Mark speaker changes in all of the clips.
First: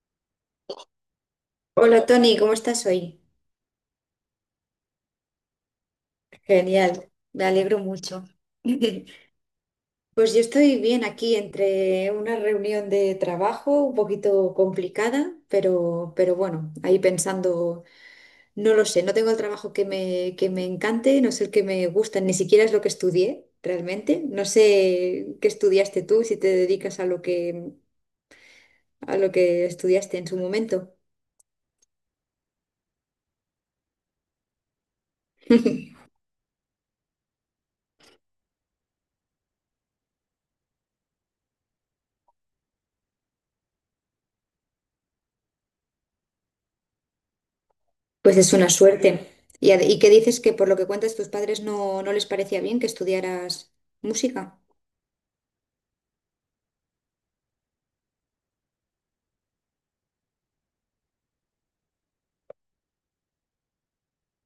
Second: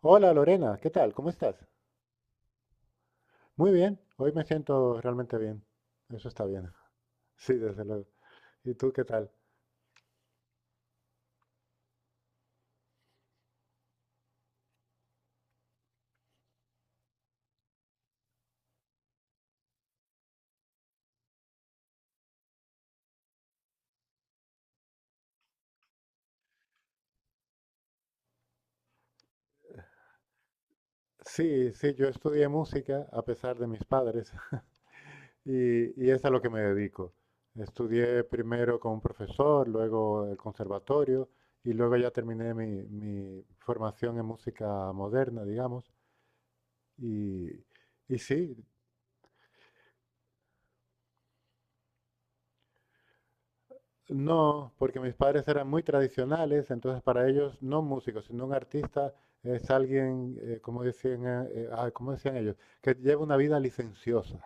Speaker 1: Hola Lorena, ¿qué tal? ¿Cómo estás?
Speaker 2: Hola Tony, ¿cómo estás hoy?
Speaker 1: Muy bien, hoy me siento realmente bien. Eso está bien.
Speaker 2: Genial, me
Speaker 1: Sí,
Speaker 2: alegro
Speaker 1: desde luego.
Speaker 2: mucho.
Speaker 1: ¿Y tú qué tal?
Speaker 2: Pues yo estoy bien aquí entre una reunión de trabajo un poquito complicada, pero bueno, ahí pensando, no lo sé, no tengo el trabajo que me encante, no es el que me gusta, ni siquiera es lo que estudié realmente. No sé qué estudiaste tú, si te dedicas a a lo que estudiaste en su momento.
Speaker 1: Sí, sí, yo estudié música a pesar de mis padres. Y es a lo que me dedico. Estudié primero con un profesor, luego el conservatorio y luego ya terminé mi formación en música moderna, digamos. Y, y
Speaker 2: Pues es
Speaker 1: sí.
Speaker 2: una suerte. ¿ Y qué dices que por lo que cuentas tus padres no les parecía bien que estudiaras música?
Speaker 1: No, porque mis padres eran muy tradicionales, entonces para ellos no un músico, sino un artista es alguien, como decían, ¿cómo decían ellos, que lleva una vida licenciosa?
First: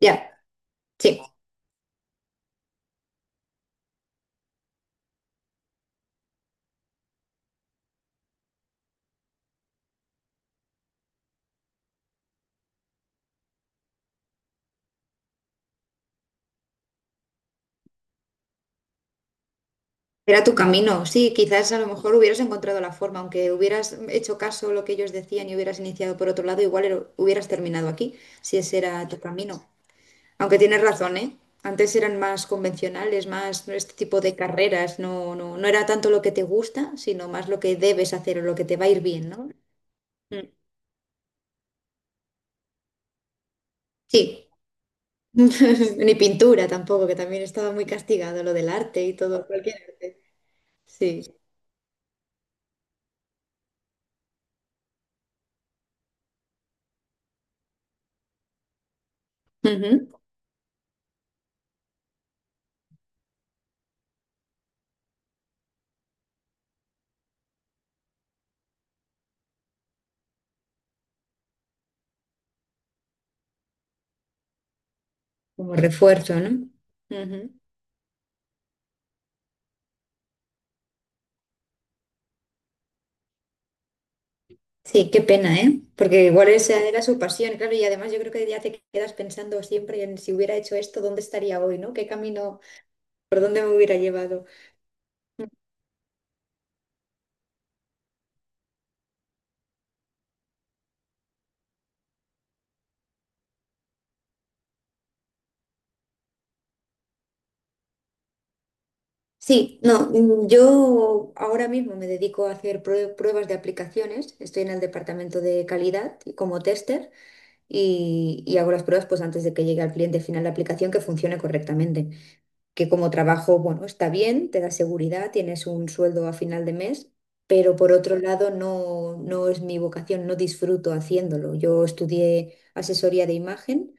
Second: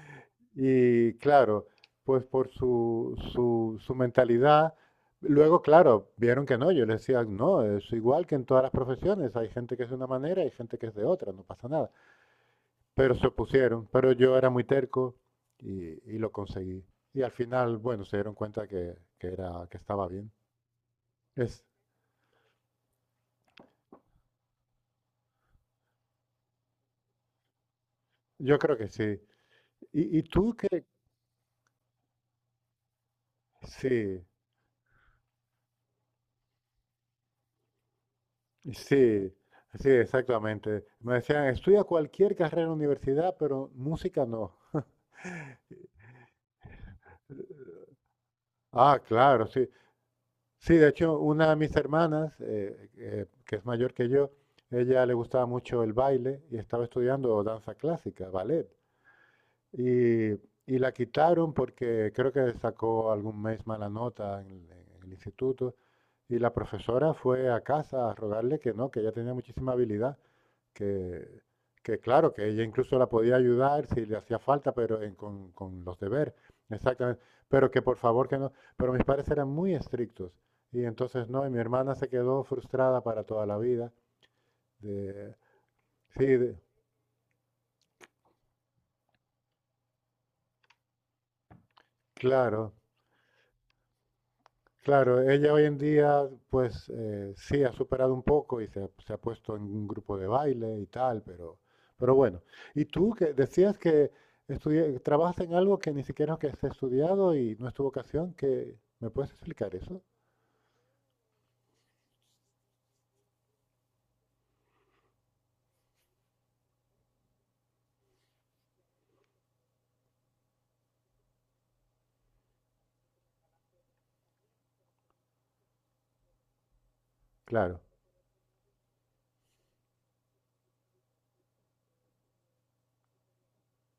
Speaker 2: Ya,
Speaker 1: Y
Speaker 2: sí,
Speaker 1: claro, pues por su mentalidad, luego claro, vieron que no, yo les decía, no, es igual que en todas las profesiones, hay gente que es de una manera y gente que es de otra, no pasa nada. Pero se opusieron, pero yo era muy terco y lo conseguí. Y al final, bueno, se dieron cuenta que era, que estaba bien.
Speaker 2: era tu camino. Sí,
Speaker 1: Es,
Speaker 2: quizás a lo mejor hubieras encontrado la forma, aunque hubieras hecho caso a lo que ellos decían y hubieras iniciado por otro lado, igual hubieras terminado aquí, si
Speaker 1: yo creo
Speaker 2: ese
Speaker 1: que
Speaker 2: era
Speaker 1: sí.
Speaker 2: tu camino.
Speaker 1: Y tú
Speaker 2: Aunque tienes
Speaker 1: qué?
Speaker 2: razón, ¿eh? Antes eran más convencionales, más este tipo
Speaker 1: Sí,
Speaker 2: de carreras, no era tanto lo que te gusta, sino más lo que debes hacer o lo que te va a ir bien,
Speaker 1: sí,
Speaker 2: ¿no?
Speaker 1: sí,
Speaker 2: Mm.
Speaker 1: exactamente. Me decían, estudia cualquier carrera en la universidad, pero música
Speaker 2: Sí.
Speaker 1: no.
Speaker 2: Ni pintura tampoco, que también estaba muy castigado lo del
Speaker 1: Ah,
Speaker 2: arte y todo,
Speaker 1: claro, sí.
Speaker 2: cualquier arte.
Speaker 1: Sí, de hecho,
Speaker 2: Sí.
Speaker 1: una de mis hermanas, que es mayor que yo, ella le gustaba mucho el baile y estaba estudiando danza clásica, ballet.
Speaker 2: Ujú.
Speaker 1: Y, y la quitaron porque creo que sacó algún mes mala nota en el instituto. Y la profesora fue a casa a rogarle que no, que ella tenía muchísima habilidad, que, que claro, que ella incluso la podía ayudar si le hacía falta, pero
Speaker 2: Como
Speaker 1: con los deberes,
Speaker 2: refuerzo, ¿no?
Speaker 1: exactamente,
Speaker 2: Ujú.
Speaker 1: pero que por favor que no, pero mis padres eran muy estrictos y entonces no, y mi hermana se quedó frustrada para toda la vida,
Speaker 2: Sí, qué
Speaker 1: de,
Speaker 2: pena, ¿eh? Porque
Speaker 1: sí,
Speaker 2: igual esa era su pasión, claro, y además yo creo que ya te quedas pensando siempre en si hubiera hecho esto, ¿dónde estaría hoy, ¿no? ¿Qué camino,
Speaker 1: claro.
Speaker 2: por dónde me hubiera llevado?
Speaker 1: Claro, ella hoy en día, pues sí, ha superado un poco y se ha puesto en un grupo de baile y tal, pero bueno. Y tú que decías que trabajas en algo que ni siquiera que has estudiado y no es tu vocación, ¿qué? ¿Me puedes explicar
Speaker 2: Sí,
Speaker 1: eso?
Speaker 2: no, mm, Yo ahora mismo me dedico a hacer pruebas de aplicaciones, estoy en el departamento de calidad y como tester. Y hago las pruebas pues antes de que llegue al cliente final la aplicación que funcione correctamente, que como trabajo, bueno, está bien, te da seguridad, tienes un sueldo a final de mes, pero
Speaker 1: Claro.
Speaker 2: por otro lado no es mi vocación, no disfruto haciéndolo. Yo estudié asesoría de imagen.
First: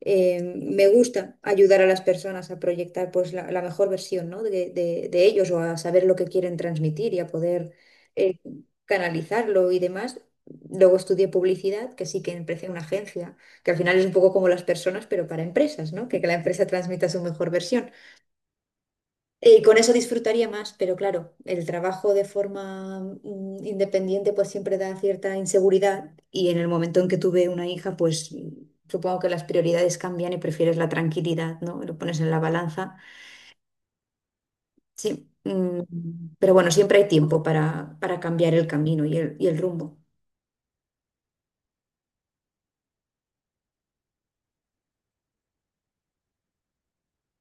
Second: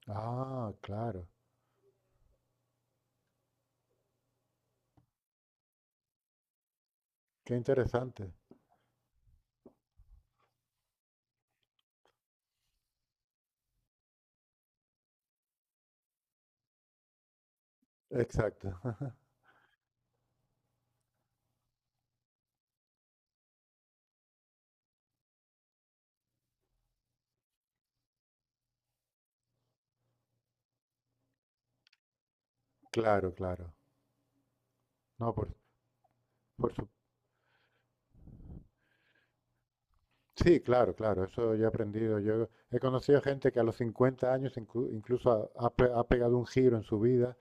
Speaker 1: Ah,
Speaker 2: Me
Speaker 1: claro.
Speaker 2: gusta ayudar a las personas a proyectar pues la mejor versión, ¿no? De ellos o a saber lo que quieren transmitir y a
Speaker 1: Qué
Speaker 2: poder
Speaker 1: interesante.
Speaker 2: eh, canalizarlo y demás. Luego estudié publicidad, que sí que empecé en una agencia, que al final es un poco como las personas, pero para empresas, ¿no? Que la empresa transmita su mejor versión.
Speaker 1: Exacto.
Speaker 2: Y con eso disfrutaría más, pero claro, el trabajo de forma independiente pues siempre da cierta inseguridad y en el momento en que tuve una hija pues supongo que las prioridades cambian y prefieres la tranquilidad, ¿no? Lo pones en la balanza.
Speaker 1: Claro, claro.
Speaker 2: Sí,
Speaker 1: No,
Speaker 2: mm, pero bueno,
Speaker 1: por su-
Speaker 2: siempre hay tiempo para cambiar el camino y el rumbo.
Speaker 1: Sí, claro, claro. Eso yo he aprendido. Yo he conocido gente que a los 50 años incluso ha pegado un giro en su vida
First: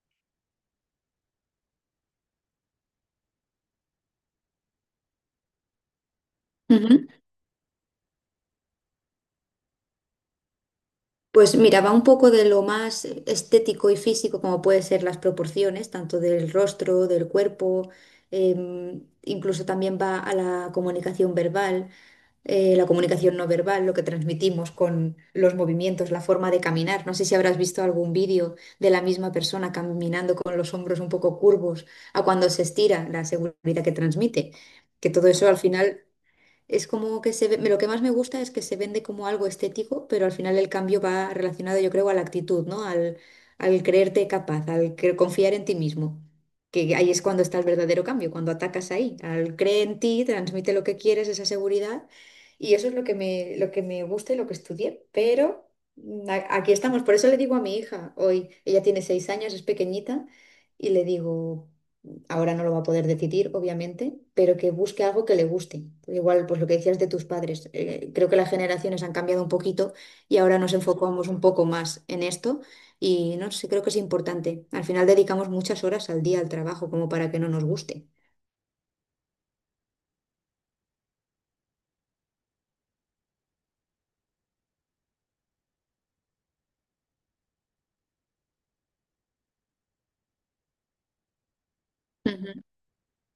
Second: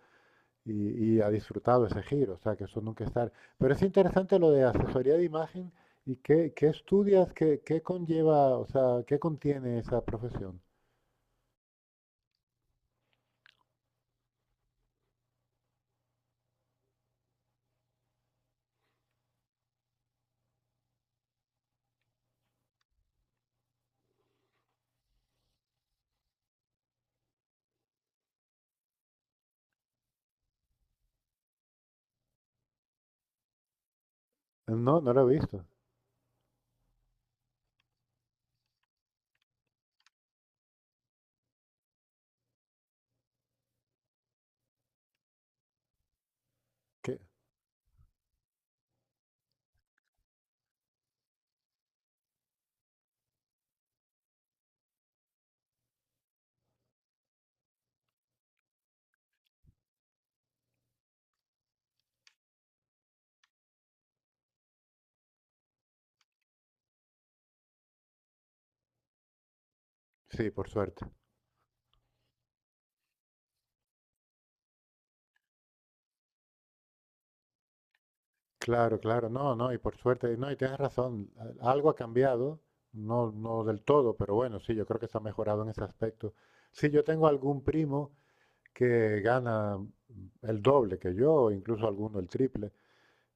Speaker 1: y ha disfrutado ese giro, o sea, que eso nunca estar. Pero es interesante lo de asesoría de imagen y qué, qué estudias, qué, qué conlleva, o sea, qué contiene esa profesión.
Speaker 2: Pues mira, va un poco de lo más estético y físico, como puede ser las proporciones, tanto del rostro, del cuerpo, incluso también va a la comunicación verbal, la comunicación no verbal, lo que transmitimos con los movimientos, la forma de caminar. No sé si habrás visto algún vídeo de la misma persona caminando con los hombros un poco curvos a cuando se estira, la seguridad que transmite,
Speaker 1: No,
Speaker 2: que
Speaker 1: no
Speaker 2: todo
Speaker 1: lo he
Speaker 2: eso al
Speaker 1: visto.
Speaker 2: final es como que se ve, lo que más me gusta es que se vende como algo estético, pero al final el cambio va relacionado, yo creo, a la actitud, ¿no? Al, al creerte capaz, al confiar en ti mismo. Que ahí
Speaker 1: ¿Qué?
Speaker 2: es cuando está el verdadero cambio, cuando atacas ahí, al cree en ti, transmite lo que quieres, esa seguridad. Y eso es lo que lo que me gusta y lo que estudié. Pero aquí estamos, por eso le digo a mi hija hoy, ella tiene 6 años, es pequeñita, y le digo ahora no lo va a poder decidir, obviamente, pero que busque algo que le guste. Igual, pues lo que decías de tus padres, creo que las generaciones han cambiado un poquito y
Speaker 1: Sí,
Speaker 2: ahora
Speaker 1: por
Speaker 2: nos
Speaker 1: suerte.
Speaker 2: enfocamos un poco más en esto y no sé, creo que es importante. Al final dedicamos muchas horas al día al trabajo como para que no nos guste.
Speaker 1: Claro, claro, no, no, y por suerte, no, y tienes razón, algo ha cambiado, no, no del todo, pero bueno, sí, yo creo que se ha mejorado en ese aspecto. Sí, yo tengo algún primo que gana el doble que yo, incluso alguno el
Speaker 2: Ujú.
Speaker 1: triple.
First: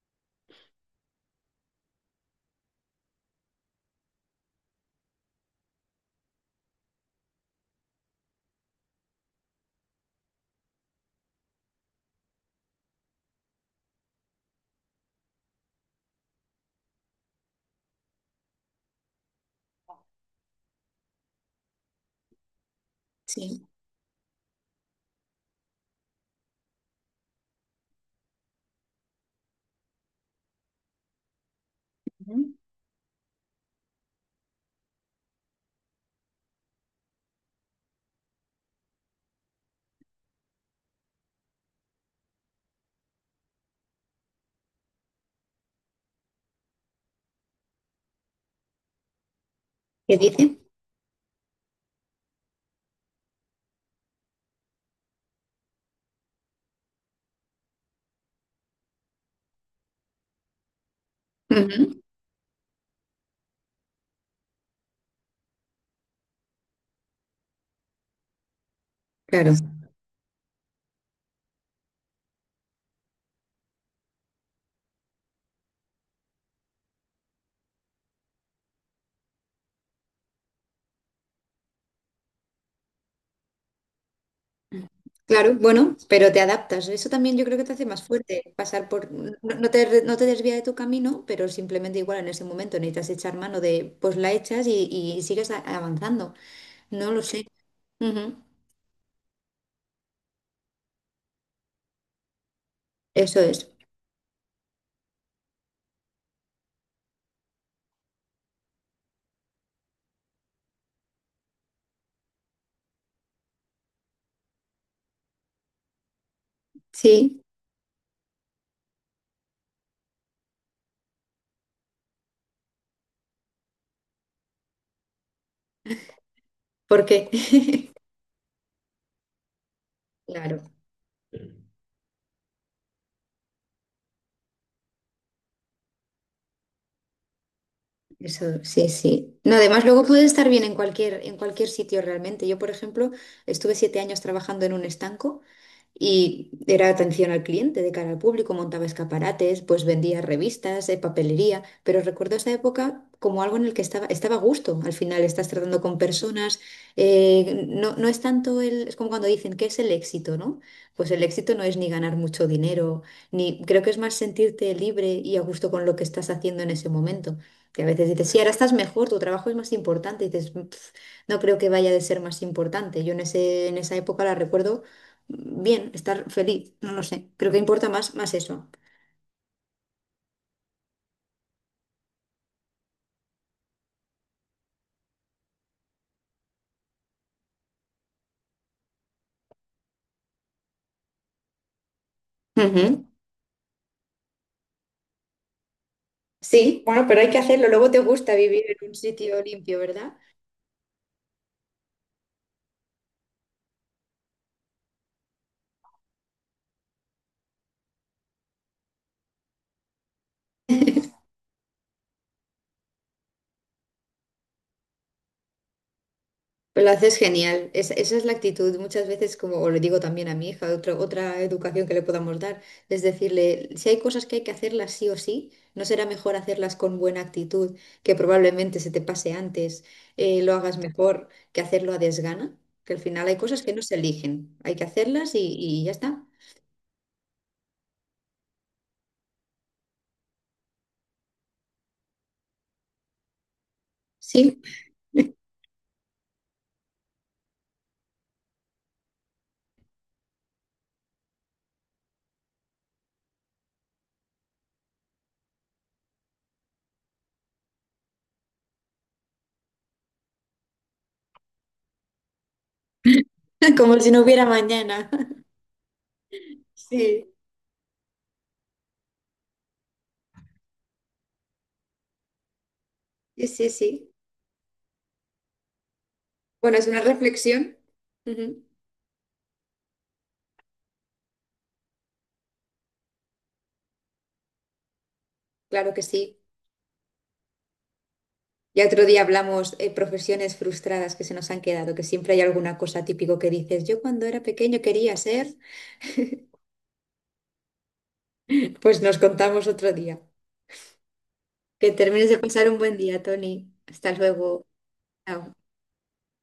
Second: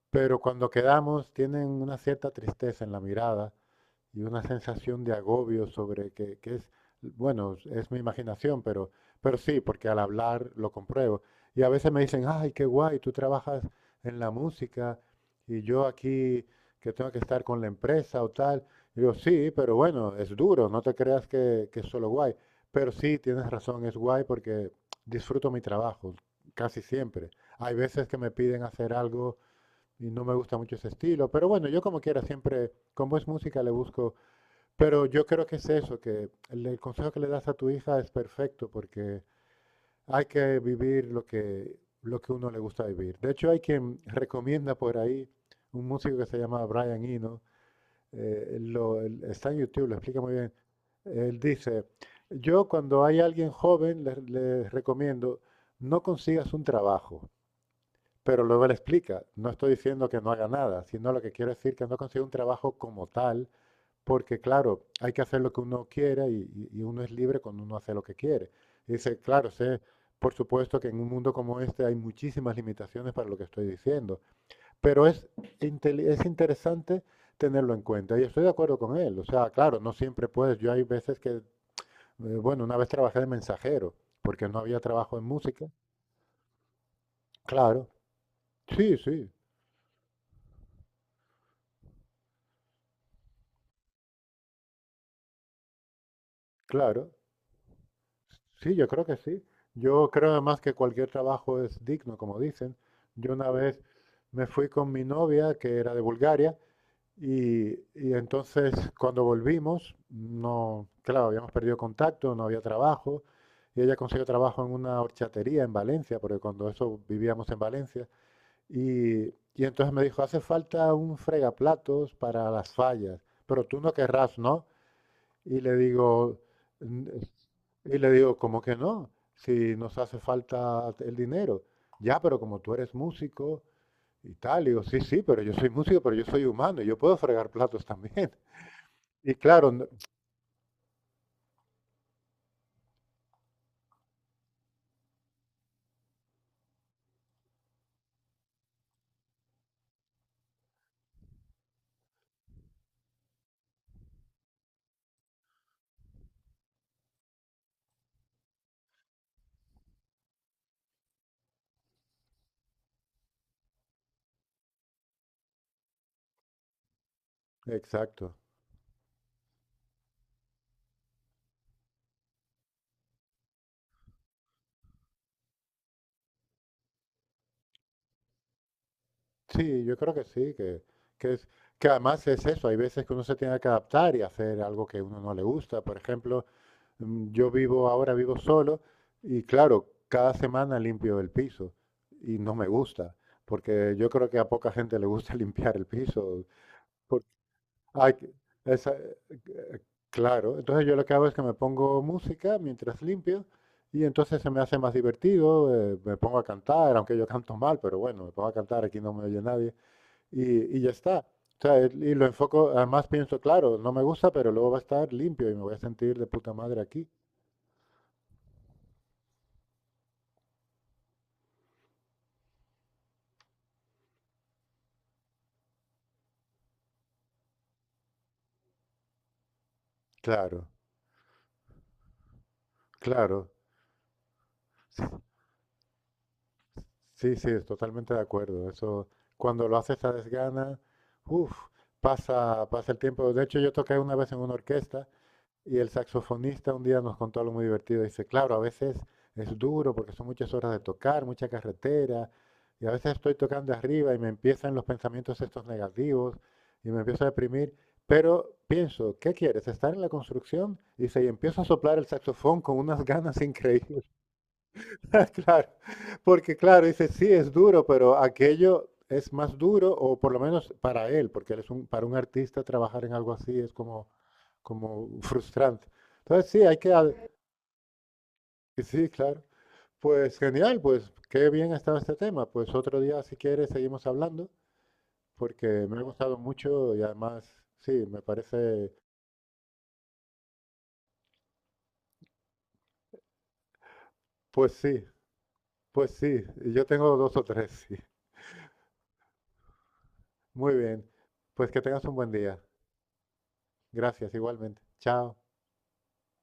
Speaker 1: Pero cuando quedamos, tienen una cierta tristeza en la mirada y una sensación de agobio sobre que es, bueno, es mi imaginación, pero sí, porque al hablar lo compruebo. Y a veces me dicen, ay, qué guay, tú trabajas en la música y yo aquí que tengo que estar con la empresa o tal. Y yo, sí, pero bueno, es duro, no te creas que es solo guay. Pero sí, tienes
Speaker 2: Sí.
Speaker 1: razón, es guay porque disfruto mi trabajo casi siempre. Hay veces que me piden hacer algo y no me gusta mucho ese estilo, pero bueno, yo como quiera
Speaker 2: Ujú.
Speaker 1: siempre, como es música, le busco, pero yo creo que es eso, que el consejo que le das a tu hija es perfecto porque hay que vivir lo que uno le gusta vivir. De hecho, hay quien recomienda por ahí un músico que se llama Brian Eno, él está en YouTube, lo
Speaker 2: ¿Qué
Speaker 1: explica muy bien.
Speaker 2: dice?
Speaker 1: Él dice, yo cuando hay alguien joven, le recomiendo, no consigas un trabajo. Pero luego le explica, no estoy diciendo que no haga nada, sino lo que quiero decir que no
Speaker 2: Ujú.
Speaker 1: consigue un trabajo como tal, porque claro, hay que hacer lo que uno quiera y, y uno es libre cuando uno hace lo que quiere. Y dice, claro,
Speaker 2: Claro.
Speaker 1: sé, por supuesto que en un mundo como este hay muchísimas limitaciones para lo que estoy diciendo, pero es, es interesante tenerlo en cuenta y estoy de acuerdo con él. O sea, claro, no siempre puedes. Yo hay veces que, bueno, una vez trabajé de mensajero, porque no había trabajo en
Speaker 2: Claro,
Speaker 1: música.
Speaker 2: bueno, pero te adaptas. Eso también yo creo que te hace
Speaker 1: Claro,
Speaker 2: más fuerte, pasar
Speaker 1: sí,
Speaker 2: por...
Speaker 1: sí,
Speaker 2: No, no te desvía de tu camino, pero simplemente igual en ese momento necesitas echar mano de, pues la echas y sigues avanzando.
Speaker 1: claro.
Speaker 2: No lo sé. Ujú.
Speaker 1: Sí, yo creo que sí. Yo creo además que cualquier trabajo es digno, como dicen. Yo
Speaker 2: Eso
Speaker 1: una
Speaker 2: es.
Speaker 1: vez me fui con mi novia, que era de Bulgaria, y, y entonces cuando volvimos, no, claro, habíamos perdido contacto, no había trabajo, y ella consiguió trabajo en una horchatería en Valencia, porque cuando eso
Speaker 2: Sí,
Speaker 1: vivíamos en Valencia, y, y entonces me dijo, hace falta un fregaplatos para las fallas, pero tú no querrás, ¿no? Y le digo,
Speaker 2: ¿por
Speaker 1: "N- eh,
Speaker 2: qué?
Speaker 1: y le digo, ¿cómo que no? Si nos hace
Speaker 2: Claro,
Speaker 1: falta el dinero. Ya, pero como tú eres músico y tal, digo, sí, sí, pero yo soy músico, pero yo soy humano y yo puedo fregar platos también.
Speaker 2: eso sí,
Speaker 1: Y
Speaker 2: sí. No,
Speaker 1: claro,
Speaker 2: además
Speaker 1: no-
Speaker 2: luego puedes estar bien en cualquier sitio realmente. Yo, por ejemplo, estuve 7 años trabajando en un estanco. Y era atención al cliente, de cara al público, montaba escaparates, pues vendía revistas, papelería, pero recuerdo esa época como algo en el que estaba a gusto. Al final estás tratando con personas, no es tanto el, es como cuando dicen, ¿qué es el éxito, no? Pues el éxito no es ni ganar mucho dinero, ni creo que es más sentirte libre y a gusto con lo que estás haciendo en ese momento. Que a veces dices,
Speaker 1: exacto.
Speaker 2: sí, ahora estás mejor, tu trabajo es más importante, y dices, "Pf, no creo que vaya de ser más importante. Yo en en esa época la recuerdo bien, estar feliz, no lo sé. Creo que importa más, más eso.
Speaker 1: Sí, yo creo que sí, que es, que además es eso, hay veces que uno se tiene que adaptar y hacer algo que uno no le gusta. Por ejemplo, yo vivo ahora, vivo solo y claro, cada semana limpio el piso y no me
Speaker 2: Ujú.
Speaker 1: gusta, porque yo creo que a poca gente le gusta limpiar el piso.
Speaker 2: Sí, bueno, pero
Speaker 1: por-
Speaker 2: hay que hacerlo. Luego te
Speaker 1: ay, que-
Speaker 2: gusta vivir en
Speaker 1: esa-
Speaker 2: un
Speaker 1: eh,
Speaker 2: sitio limpio,
Speaker 1: eh,
Speaker 2: ¿verdad?
Speaker 1: claro, entonces yo lo que hago es que me pongo música mientras limpio y entonces se me hace más divertido, me pongo a cantar, aunque yo canto mal, pero bueno, me pongo a cantar, aquí no me oye nadie y, y ya está. O sea, y lo enfoco, además pienso, claro, no me gusta, pero luego va a estar limpio y me voy a sentir de puta madre
Speaker 2: Pero lo
Speaker 1: aquí.
Speaker 2: haces genial. Esa es la actitud. Muchas veces, como le digo también a mi hija, otra educación que le podamos dar, es decirle, si hay cosas que hay que hacerlas sí o sí, ¿no será mejor hacerlas con buena actitud, que probablemente se te pase antes, lo
Speaker 1: Claro,
Speaker 2: hagas mejor, que hacerlo a desgana? Que al final hay
Speaker 1: claro.
Speaker 2: cosas que no se eligen. Hay que hacerlas y ya está.
Speaker 1: Sí, sí, es totalmente de acuerdo. Eso, cuando lo haces a desgana, uff, pasa, pasa el tiempo. De hecho, yo toqué una vez en una
Speaker 2: Sí.
Speaker 1: orquesta. Y el saxofonista un día nos contó algo muy divertido. Dice, claro, a veces es duro porque son muchas horas de tocar, mucha carretera, y a veces estoy tocando arriba y me empiezan los pensamientos estos negativos y me empiezo a deprimir, pero pienso, ¿qué quieres? ¿Estar en la construcción? Dice, y empiezo a soplar el saxofón con unas ganas
Speaker 2: Como
Speaker 1: increíbles.
Speaker 2: si no hubiera mañana.
Speaker 1: Claro, porque claro, dice, sí,
Speaker 2: Sí,
Speaker 1: es duro, pero aquello es más duro, o por lo menos para él, porque él es un, para un artista trabajar en algo
Speaker 2: sí,
Speaker 1: así
Speaker 2: sí.
Speaker 1: es como,
Speaker 2: Sí.
Speaker 1: como frustrante. Entonces, sí, hay
Speaker 2: Bueno, es
Speaker 1: que...
Speaker 2: una reflexión. Ujú.
Speaker 1: Sí, claro. Pues genial, pues qué bien ha estado este tema. Pues otro día, si quieres, seguimos hablando, porque
Speaker 2: Claro
Speaker 1: me ha
Speaker 2: que sí.
Speaker 1: gustado mucho y además, sí, me
Speaker 2: Ya
Speaker 1: parece...
Speaker 2: otro día hablamos, profesiones frustradas que se nos han quedado, que siempre hay alguna cosa típico que dices, yo cuando era
Speaker 1: Pues
Speaker 2: pequeño
Speaker 1: sí,
Speaker 2: quería ser.
Speaker 1: pues sí, yo tengo dos o tres, sí.
Speaker 2: Pues nos contamos otro día.
Speaker 1: Muy bien, pues que
Speaker 2: Que
Speaker 1: tengas un
Speaker 2: termines
Speaker 1: buen
Speaker 2: de
Speaker 1: día.
Speaker 2: pasar un buen día, Tony. Hasta
Speaker 1: Gracias,
Speaker 2: luego.
Speaker 1: igualmente. Chao.
Speaker 2: Chao.